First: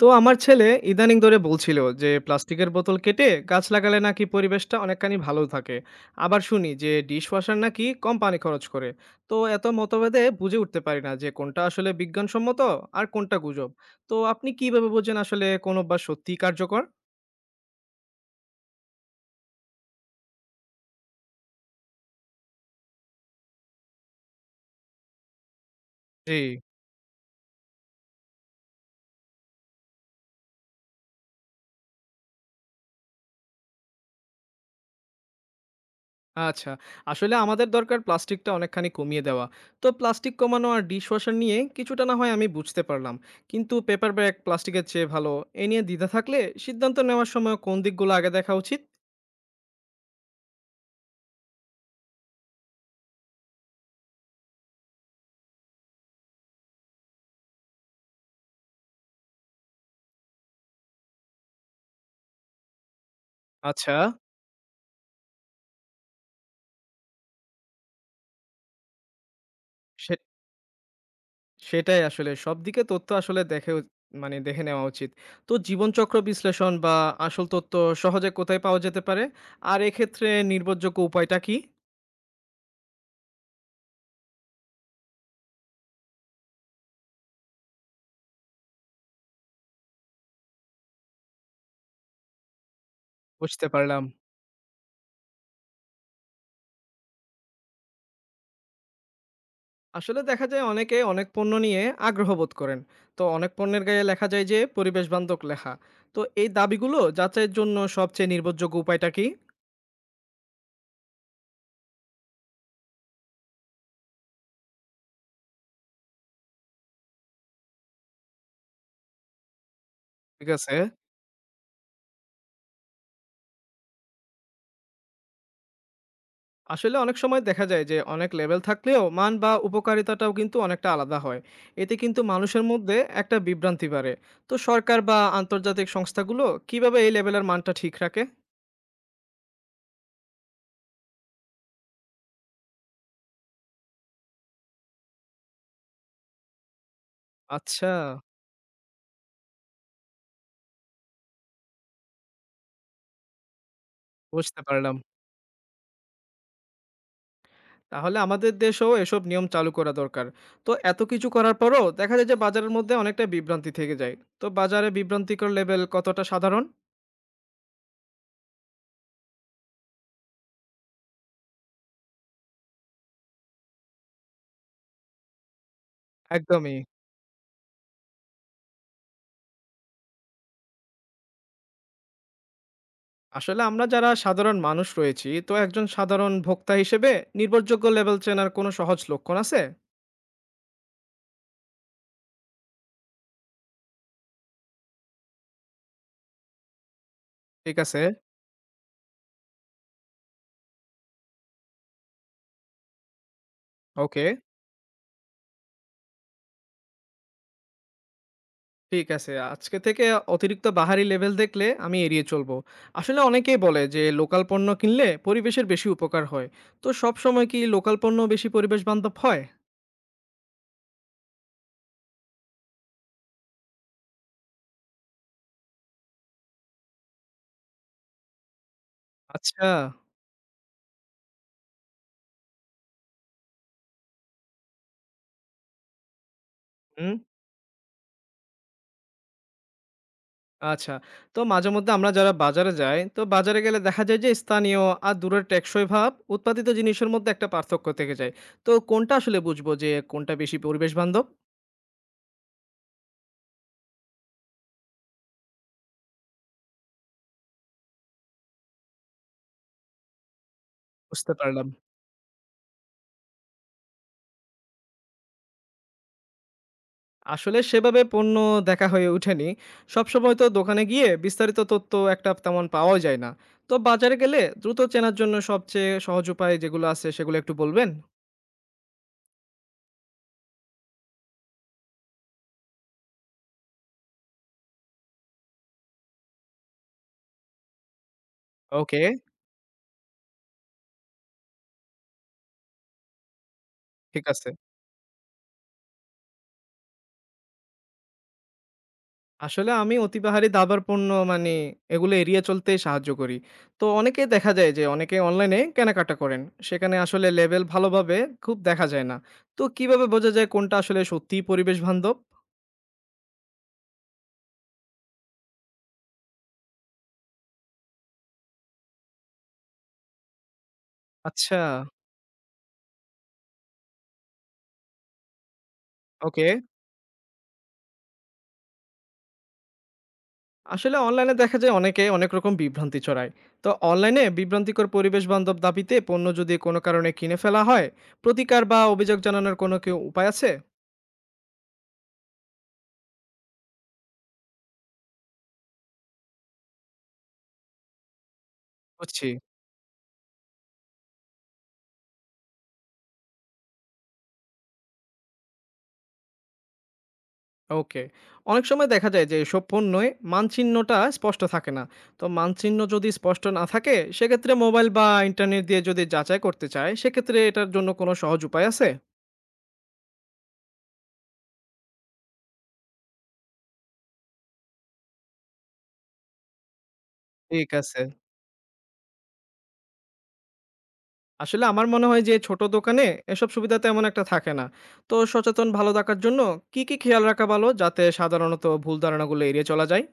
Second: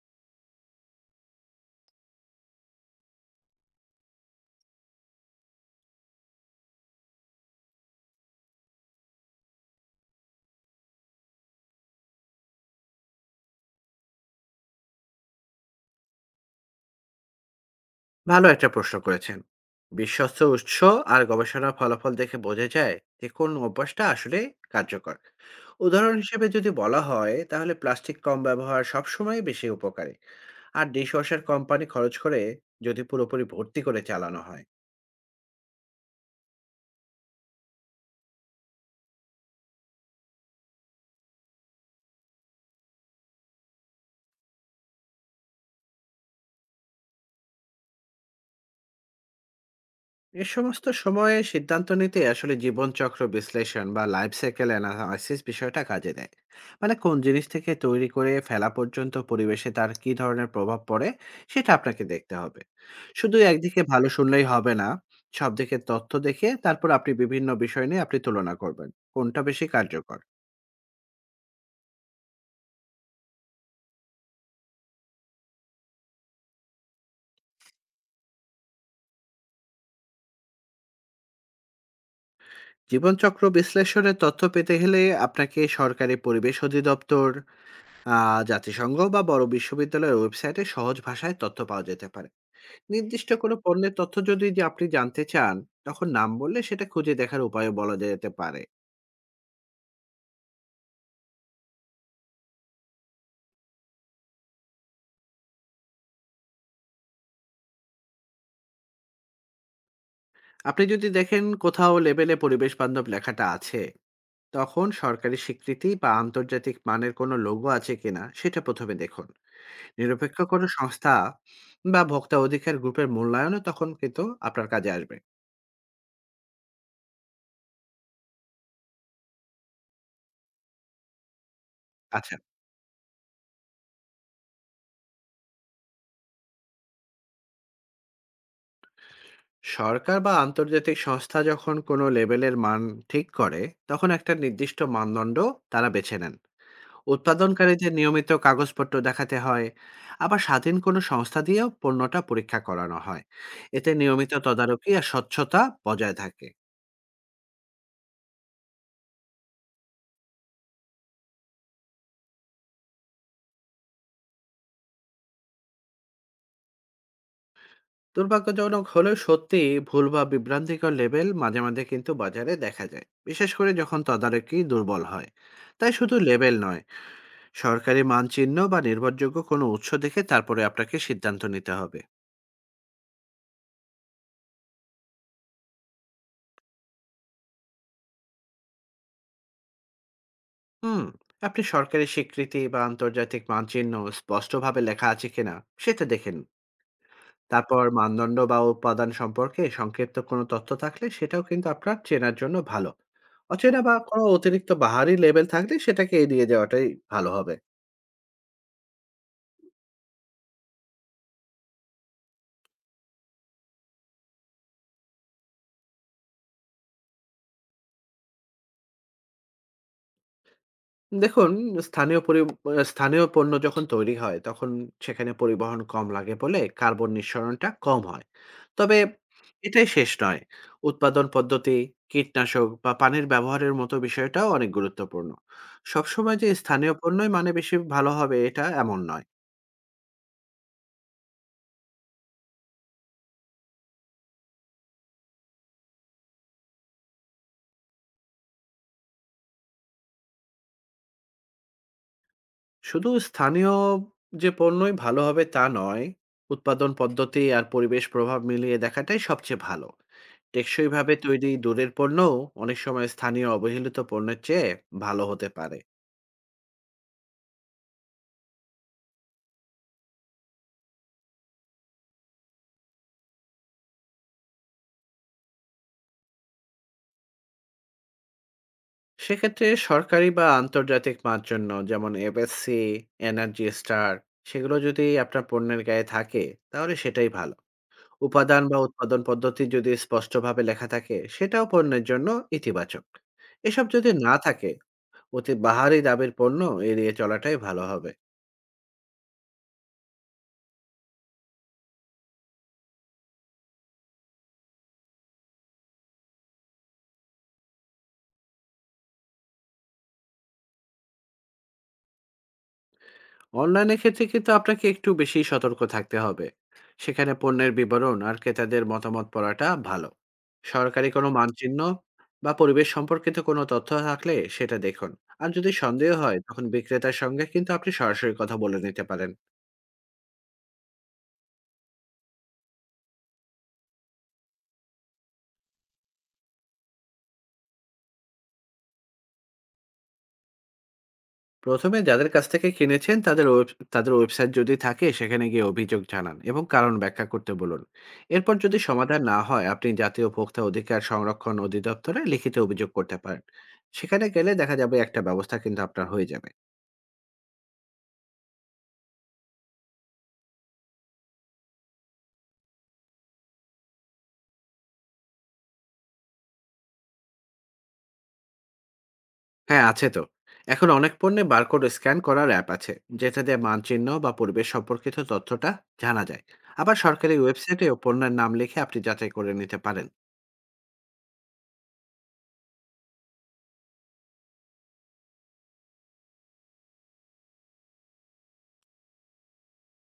তো আমার ছেলে ইদানিং ধরে বলছিল যে প্লাস্টিকের বোতল কেটে গাছ লাগালে নাকি পরিবেশটা অনেকখানি ভালো থাকে। আবার শুনি যে ডিশ ওয়াশার নাকি কম পানি খরচ করে। তো এত মতভেদে বুঝে উঠতে পারি না যে কোনটা আসলে বিজ্ঞানসম্মত আর কোনটা গুজব। তো আপনি কিভাবে বোঝেন আসলে কোন অভ্যাস সত্যি কার্যকর? ভালো একটা প্রশ্ন করেছেন। বিশ্বস্ত উৎস আর গবেষণার ফলাফল দেখে বোঝা যায় যে কোন অভ্যাসটা আসলে কার্যকর। উদাহরণ হিসেবে জি। যদি বলা হয় তাহলে প্লাস্টিক কম ব্যবহার সবসময় বেশি উপকারী। আর ডিশওয়াশার কোম্পানি খরচ করে যদি পুরোপুরি ভর্তি করে চালানো হয়। আচ্ছা। আসলে আমাদের দরকার প্লাস্টিকটা অনেকখানি কমিয়ে দেওয়া। তো প্লাস্টিক কমানো আর ডিশওয়াশার নিয়ে কিছুটা না হয় আমি বুঝতে পারলাম। কিন্তু পেপার ব্যাগ প্লাস্টিকের চেয়ে ভালো, এ নিয়ে দ্বিধা থাকলে সিদ্ধান্ত নেওয়ার সময় কোন দিকগুলো আগে দেখা উচিত? এ সমস্ত সময়ে সিদ্ধান্ত নিতে আসলে জীবনচক্র বিশ্লেষণ বা লাইফ সাইকেল অ্যানালাইসিস বিষয়টা কাজে দেয়। মানে কোন জিনিস থেকে তৈরি করে ফেলা পর্যন্ত পরিবেশে তার কি ধরনের প্রভাব পড়ে সেটা আপনাকে দেখতে হবে। শুধু একদিকে আচ্ছা, ভালো শুনলেই হবে না, সব দিকে তথ্য দেখে তারপর আপনি বিভিন্ন বিষয় নিয়ে তুলনা করবেন কোনটা বেশি সে কার্যকর। সেটাই আসলে সবদিকে তথ্য আসলে মানে দেখে নেওয়া উচিত। তো জীবনচক্র বিশ্লেষণ বা আসল তথ্য সহজে কোথায় পাওয়া যেতে পারে? আর এক্ষেত্রে নির্ভরযোগ্য উপায়টা কি? জীবনচক্র বিশ্লেষণের তথ্য পেতে হলে আপনাকে সরকারি পরিবেশ অধিদপ্তর, জাতিসংঘ বা বড় বিশ্ববিদ্যালয়ের ওয়েবসাইটে সহজ ভাষায় তথ্য পাওয়া যেতে পারে। নির্দিষ্ট কোনো বুঝতে পণ্যের পারলাম। তথ্য যদি আপনি জানতে চান, তখন নাম বললে সেটা খুঁজে দেখার উপায়ও বলা যেতে পারে। আসলে দেখা যায় অনেকে অনেক পণ্য নিয়ে আগ্রহ বোধ করেন। তো অনেক পণ্যের গায়ে লেখা যায় যে পরিবেশ বান্ধব লেখা। তো এই দাবিগুলো যাচাইয়ের জন্য সবচেয়ে নির্ভরযোগ্য উপায়টা কি? আপনি যদি দেখেন কোথাও লেবেলে পরিবেশ বান্ধব লেখাটা আছে, তখন সরকারি স্বীকৃতি বা আন্তর্জাতিক মানের কোনো লোগো আছে কিনা সেটা ১ম এ দেখুন। নিরপেক্ষ ঠিক কোনো আছে। সংস্থা বা ভোক্তা অধিকার গ্রুপের মূল্যায়নও তখন কিন্তু আপনার কাজে আসবে। আসলে অনেক সময় দেখা যায় যে অনেক লেভেল থাকলেও মান বা উপকারিতাটাও কিন্তু অনেকটা আলাদা হয়। এতে কিন্তু আচ্ছা, মানুষের মধ্যে একটা বিভ্রান্তি বাড়ে। তো সরকার বা আন্তর্জাতিক সংস্থাগুলো কিভাবে এই লেভেলের মানটা ঠিক রাখে? সরকার বা আন্তর্জাতিক সংস্থা যখন কোনো লেবেলের মান ঠিক করে, তখন একটা নির্দিষ্ট মানদণ্ড তারা বেছে নেন। আচ্ছা। উৎপাদনকারীদের নিয়মিত কাগজপত্র দেখাতে হয়, আবার স্বাধীন কোনো সংস্থা দিয়েও পণ্যটা পরীক্ষা করানো হয়। এতে নিয়মিত বুঝতে তদারকি পারলাম। আর স্বচ্ছতা বজায় থাকে। তাহলে আমাদের দেশেও এসব নিয়ম চালু করা দরকার। তো এত কিছু করার পরও দেখা যায় যে বাজারের মধ্যে অনেকটা বিভ্রান্তি থেকে যায়। তো বাজারে বিভ্রান্তিকর লেবেল কতটা সাধারণ? দুর্ভাগ্যজনক হলেও সত্যি, ভুল বা বিভ্রান্তিকর লেবেল মাঝে মাঝে কিন্তু বাজারে দেখা যায়, বিশেষ করে যখন তদারকি দুর্বল হয়। তাই শুধু লেবেল একদমই। নয়, সরকারি মানচিহ্ন বা নির্ভরযোগ্য কোনো উৎস দেখে তারপরে আপনাকে সিদ্ধান্ত নিতে হবে। আসলে আমরা যারা সাধারণ মানুষ রয়েছি, তো একজন সাধারণ ভোক্তা হিসেবে নির্ভরযোগ্য লেবেল চেনার কোনো সহজ লক্ষণ আছে? হুম, আপনি সরকারি স্বীকৃতি বা আন্তর্জাতিক মানচিহ্ন স্পষ্টভাবে লেখা আছে কিনা সেটা দেখে নিন। ঠিক তারপর আছে। মানদণ্ড বা উপাদান সম্পর্কে সংক্ষিপ্ত কোনো তথ্য থাকলে সেটাও কিন্তু আপনার চেনার জন্য ভালো। অচেনা বা ওকে। কোনো অতিরিক্ত বাহারি লেবেল থাকলে সেটাকে এড়িয়ে যাওয়াটাই ভালো হবে। ঠিক আছে। আজকে থেকে অতিরিক্ত বাহারি লেবেল দেখলে আমি এড়িয়ে চলবো। আসলে অনেকেই বলে যে লোকাল পণ্য কিনলে পরিবেশের বেশি উপকার হয়। তো সবসময় কি লোকাল পণ্য বেশি পরিবেশ বান্ধব হয়? দেখুন, স্থানীয় পরি আ স্থানীয় পণ্য যখন তৈরি হয় তখন সেখানে পরিবহন কম লাগে বলে কার্বন নিঃসরণটা কম হয়। তবে আচ্ছা। এটাই শেষ নয়। উৎপাদন পদ্ধতি, কীটনাশক বা পানির ব্যবহারের মতো বিষয়টাও অনেক গুরুত্বপূর্ণ। সবসময় যে স্থানীয় হুম, পণ্যই মানে বেশি ভালো হবে এটা এমন নয়। আচ্ছা। তো মাঝেমধ্যে আমরা যারা বাজারে যাই, তো বাজারে গেলে দেখা যায় যে স্থানীয় আর দূরের টেকসই ভাব উৎপাদিত জিনিসের মধ্যে একটা পার্থক্য থেকে যায়। তো কোনটা আসলে বুঝবো যে কোনটা বেশি পরিবেশ বান্ধব? শুধু স্থানীয় যে পণ্যই ভালো হবে তা নয়, উৎপাদন পদ্ধতি আর পরিবেশ প্রভাব মিলিয়ে দেখাটাই সবচেয়ে ভালো। টেকসইভাবে বুঝতে তৈরি পারলাম। দূরের পণ্য অনেক সময় স্থানীয় অবহেলিত পণ্যের চেয়ে ভালো হতে পারে। আসলে সেভাবে পণ্য দেখা হয়ে ওঠেনি। সবসময় তো দোকানে গিয়ে বিস্তারিত তথ্য একটা তেমন পাওয়াও যায় না। তো বাজারে গেলে দ্রুত চেনার জন্য সবচেয়ে সহজ উপায় যেগুলো আছে সেগুলো একটু বলবেন? সেক্ষেত্রে সরকারি বা আন্তর্জাতিক মানদণ্ড যেমন FSC, এনার্জি স্টার সেগুলো যদি আপনার পণ্যের গায়ে থাকে তাহলে সেটাই ভালো। উপাদান বা ওকে, উৎপাদন পদ্ধতি যদি স্পষ্টভাবে লেখা থাকে সেটাও পণ্যের জন্য ইতিবাচক। এসব যদি ঠিক না আছে। থাকে, অতি বাহারি দামের পণ্য এড়িয়ে চলাটাই ভালো হবে। আসলে আমি অতিপাহাড়ী দাবার পণ্য মানে এগুলো এড়িয়ে চলতে সাহায্য করি। তো অনেকে দেখা যায় যে অনেকে অনলাইনে কেনাকাটা করেন, সেখানে আসলে লেভেল ভালোভাবে খুব দেখা যায় না। তো কিভাবে বোঝা যায় কোনটা আসলে সত্যিই পরিবেশ বান্ধব? অনলাইনের ক্ষেত্রে কিন্তু আপনাকে একটু বেশি সতর্ক থাকতে হবে। সেখানে পণ্যের বিবরণ আর ক্রেতাদের মতামত পড়াটা ভালো। সরকারি কোনো আচ্ছা। মানচিহ্ন বা পরিবেশ সম্পর্কিত কোনো তথ্য থাকলে সেটা দেখুন। আর যদি সন্দেহ হয় ওকে। তখন বিক্রেতার সঙ্গে কিন্তু আপনি সরাসরি কথা বলে নিতে পারেন। আসলে অনলাইনে দেখা যায় অনেকে অনেক রকম বিভ্রান্তি ছড়ায়। তো অনলাইনে বিভ্রান্তিকর পরিবেশ বান্ধব দাবিতে পণ্য যদি কোনো কারণে কিনে ফেলা হয়, প্রতিকার বা অভিযোগ জানানোর কোনো কি উপায় আছে? প্রথমে যাদের কাছ থেকে কিনেছেন তাদের ওয়েবসাইট যদি থাকে সেখানে গিয়ে অভিযোগ জানান এবং কারণ ব্যাখ্যা করতে বলুন। এরপর যদি সমাধান বুঝছি। না হয় আপনি জাতীয় ভোক্তা অধিকার সংরক্ষণ অধিদপ্তরে লিখিত অভিযোগ করতে পারেন। সেখানে গেলে দেখা যাবে একটা ব্যবস্থা কিন্তু আপনার হয়ে যাবে। ওকে। অনেক সময় দেখা যায় যে এসব পণ্যে মানচিহ্নটা স্পষ্ট থাকে না। তো মানচিহ্ন যদি স্পষ্ট না থাকে সেক্ষেত্রে মোবাইল বা ইন্টারনেট দিয়ে যদি যাচাই করতে চায় সেক্ষেত্রে এটার জন্য কোনো সহজ উপায় আছে? হ্যাঁ আছে তো। এখন অনেক পণ্যে বারকোড স্ক্যান করার অ্যাপ আছে যেটা দিয়ে মানচিহ্ন বা পরিবেশ সম্পর্কিত তথ্যটা জানা যায়। আবার সরকারি ঠিক ওয়েবসাইটে আছে। পণ্যের নাম লিখে আপনি যাচাই করে নিতে পারেন। আসলে আমার মনে হয় যে ছোট দোকানে এসব সুবিধা তেমন একটা থাকে না। তো সচেতন ভালো থাকার জন্য কি খেয়াল রাখা ভালো যাতে সাধারণত ভুল ধারণাগুলো এড়িয়ে চলা যায়?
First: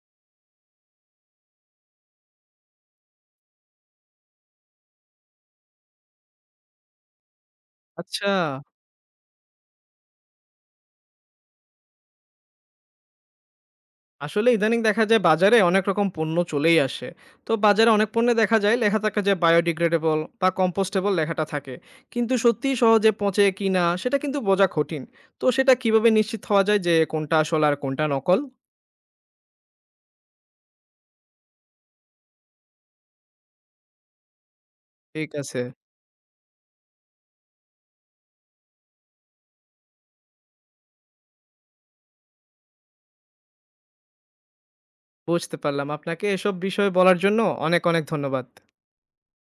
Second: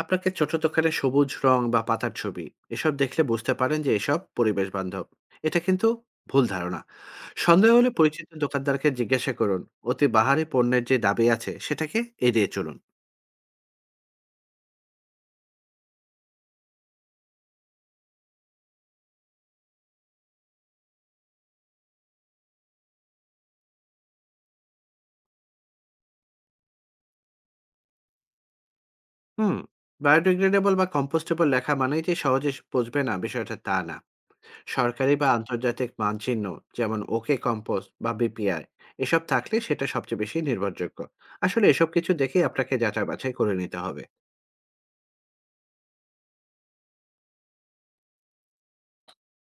আপনাকে ছোট দোকানে সবুজ রং বা পাতার ছবি এসব দেখলে বুঝতে পারেন যে এসব পরিবেশ বান্ধব, এটা কিন্তু ভুল ধারণা। সন্দেহ হলে পরিচিত আচ্ছা। দোকানদারকে জিজ্ঞাসা করুন। অতি বাহারি পণ্যের যে দাবি আছে সেটাকে এড়িয়ে চলুন। আসলে ইদানিং দেখা যায় বাজারে অনেক রকম পণ্য চলেই আসে। তো বাজারে অনেক পণ্যে দেখা যায় লেখা থাকে যে বায়োডিগ্রেডেবল বা কম্পোস্টেবল লেখাটা থাকে, কিন্তু সত্যি সহজে পচে কি না সেটা কিন্তু বোঝা কঠিন। তো সেটা কিভাবে নিশ্চিত হওয়া যায় যে কোনটা আসল আর কোনটা নকল? হুম, বায়োডিগ্রেডেবল বা কম্পোস্টেবল লেখা মানেই যে সহজে বুঝবে না বিষয়টা তা না। সরকারি ঠিক বা আছে। আন্তর্জাতিক মানচিহ্ন যেমন ওকে কম্পোস্ট বা BPI এসব থাকলে সেটা সবচেয়ে বেশি নির্ভরযোগ্য। আসলে এসব কিছু দেখেই আপনাকে যাচাই বাছাই করে নিতে হবে। বুঝতে পারলাম। আপনাকে এসব বিষয়ে বলার জন্য অনেক অনেক ধন্যবাদ।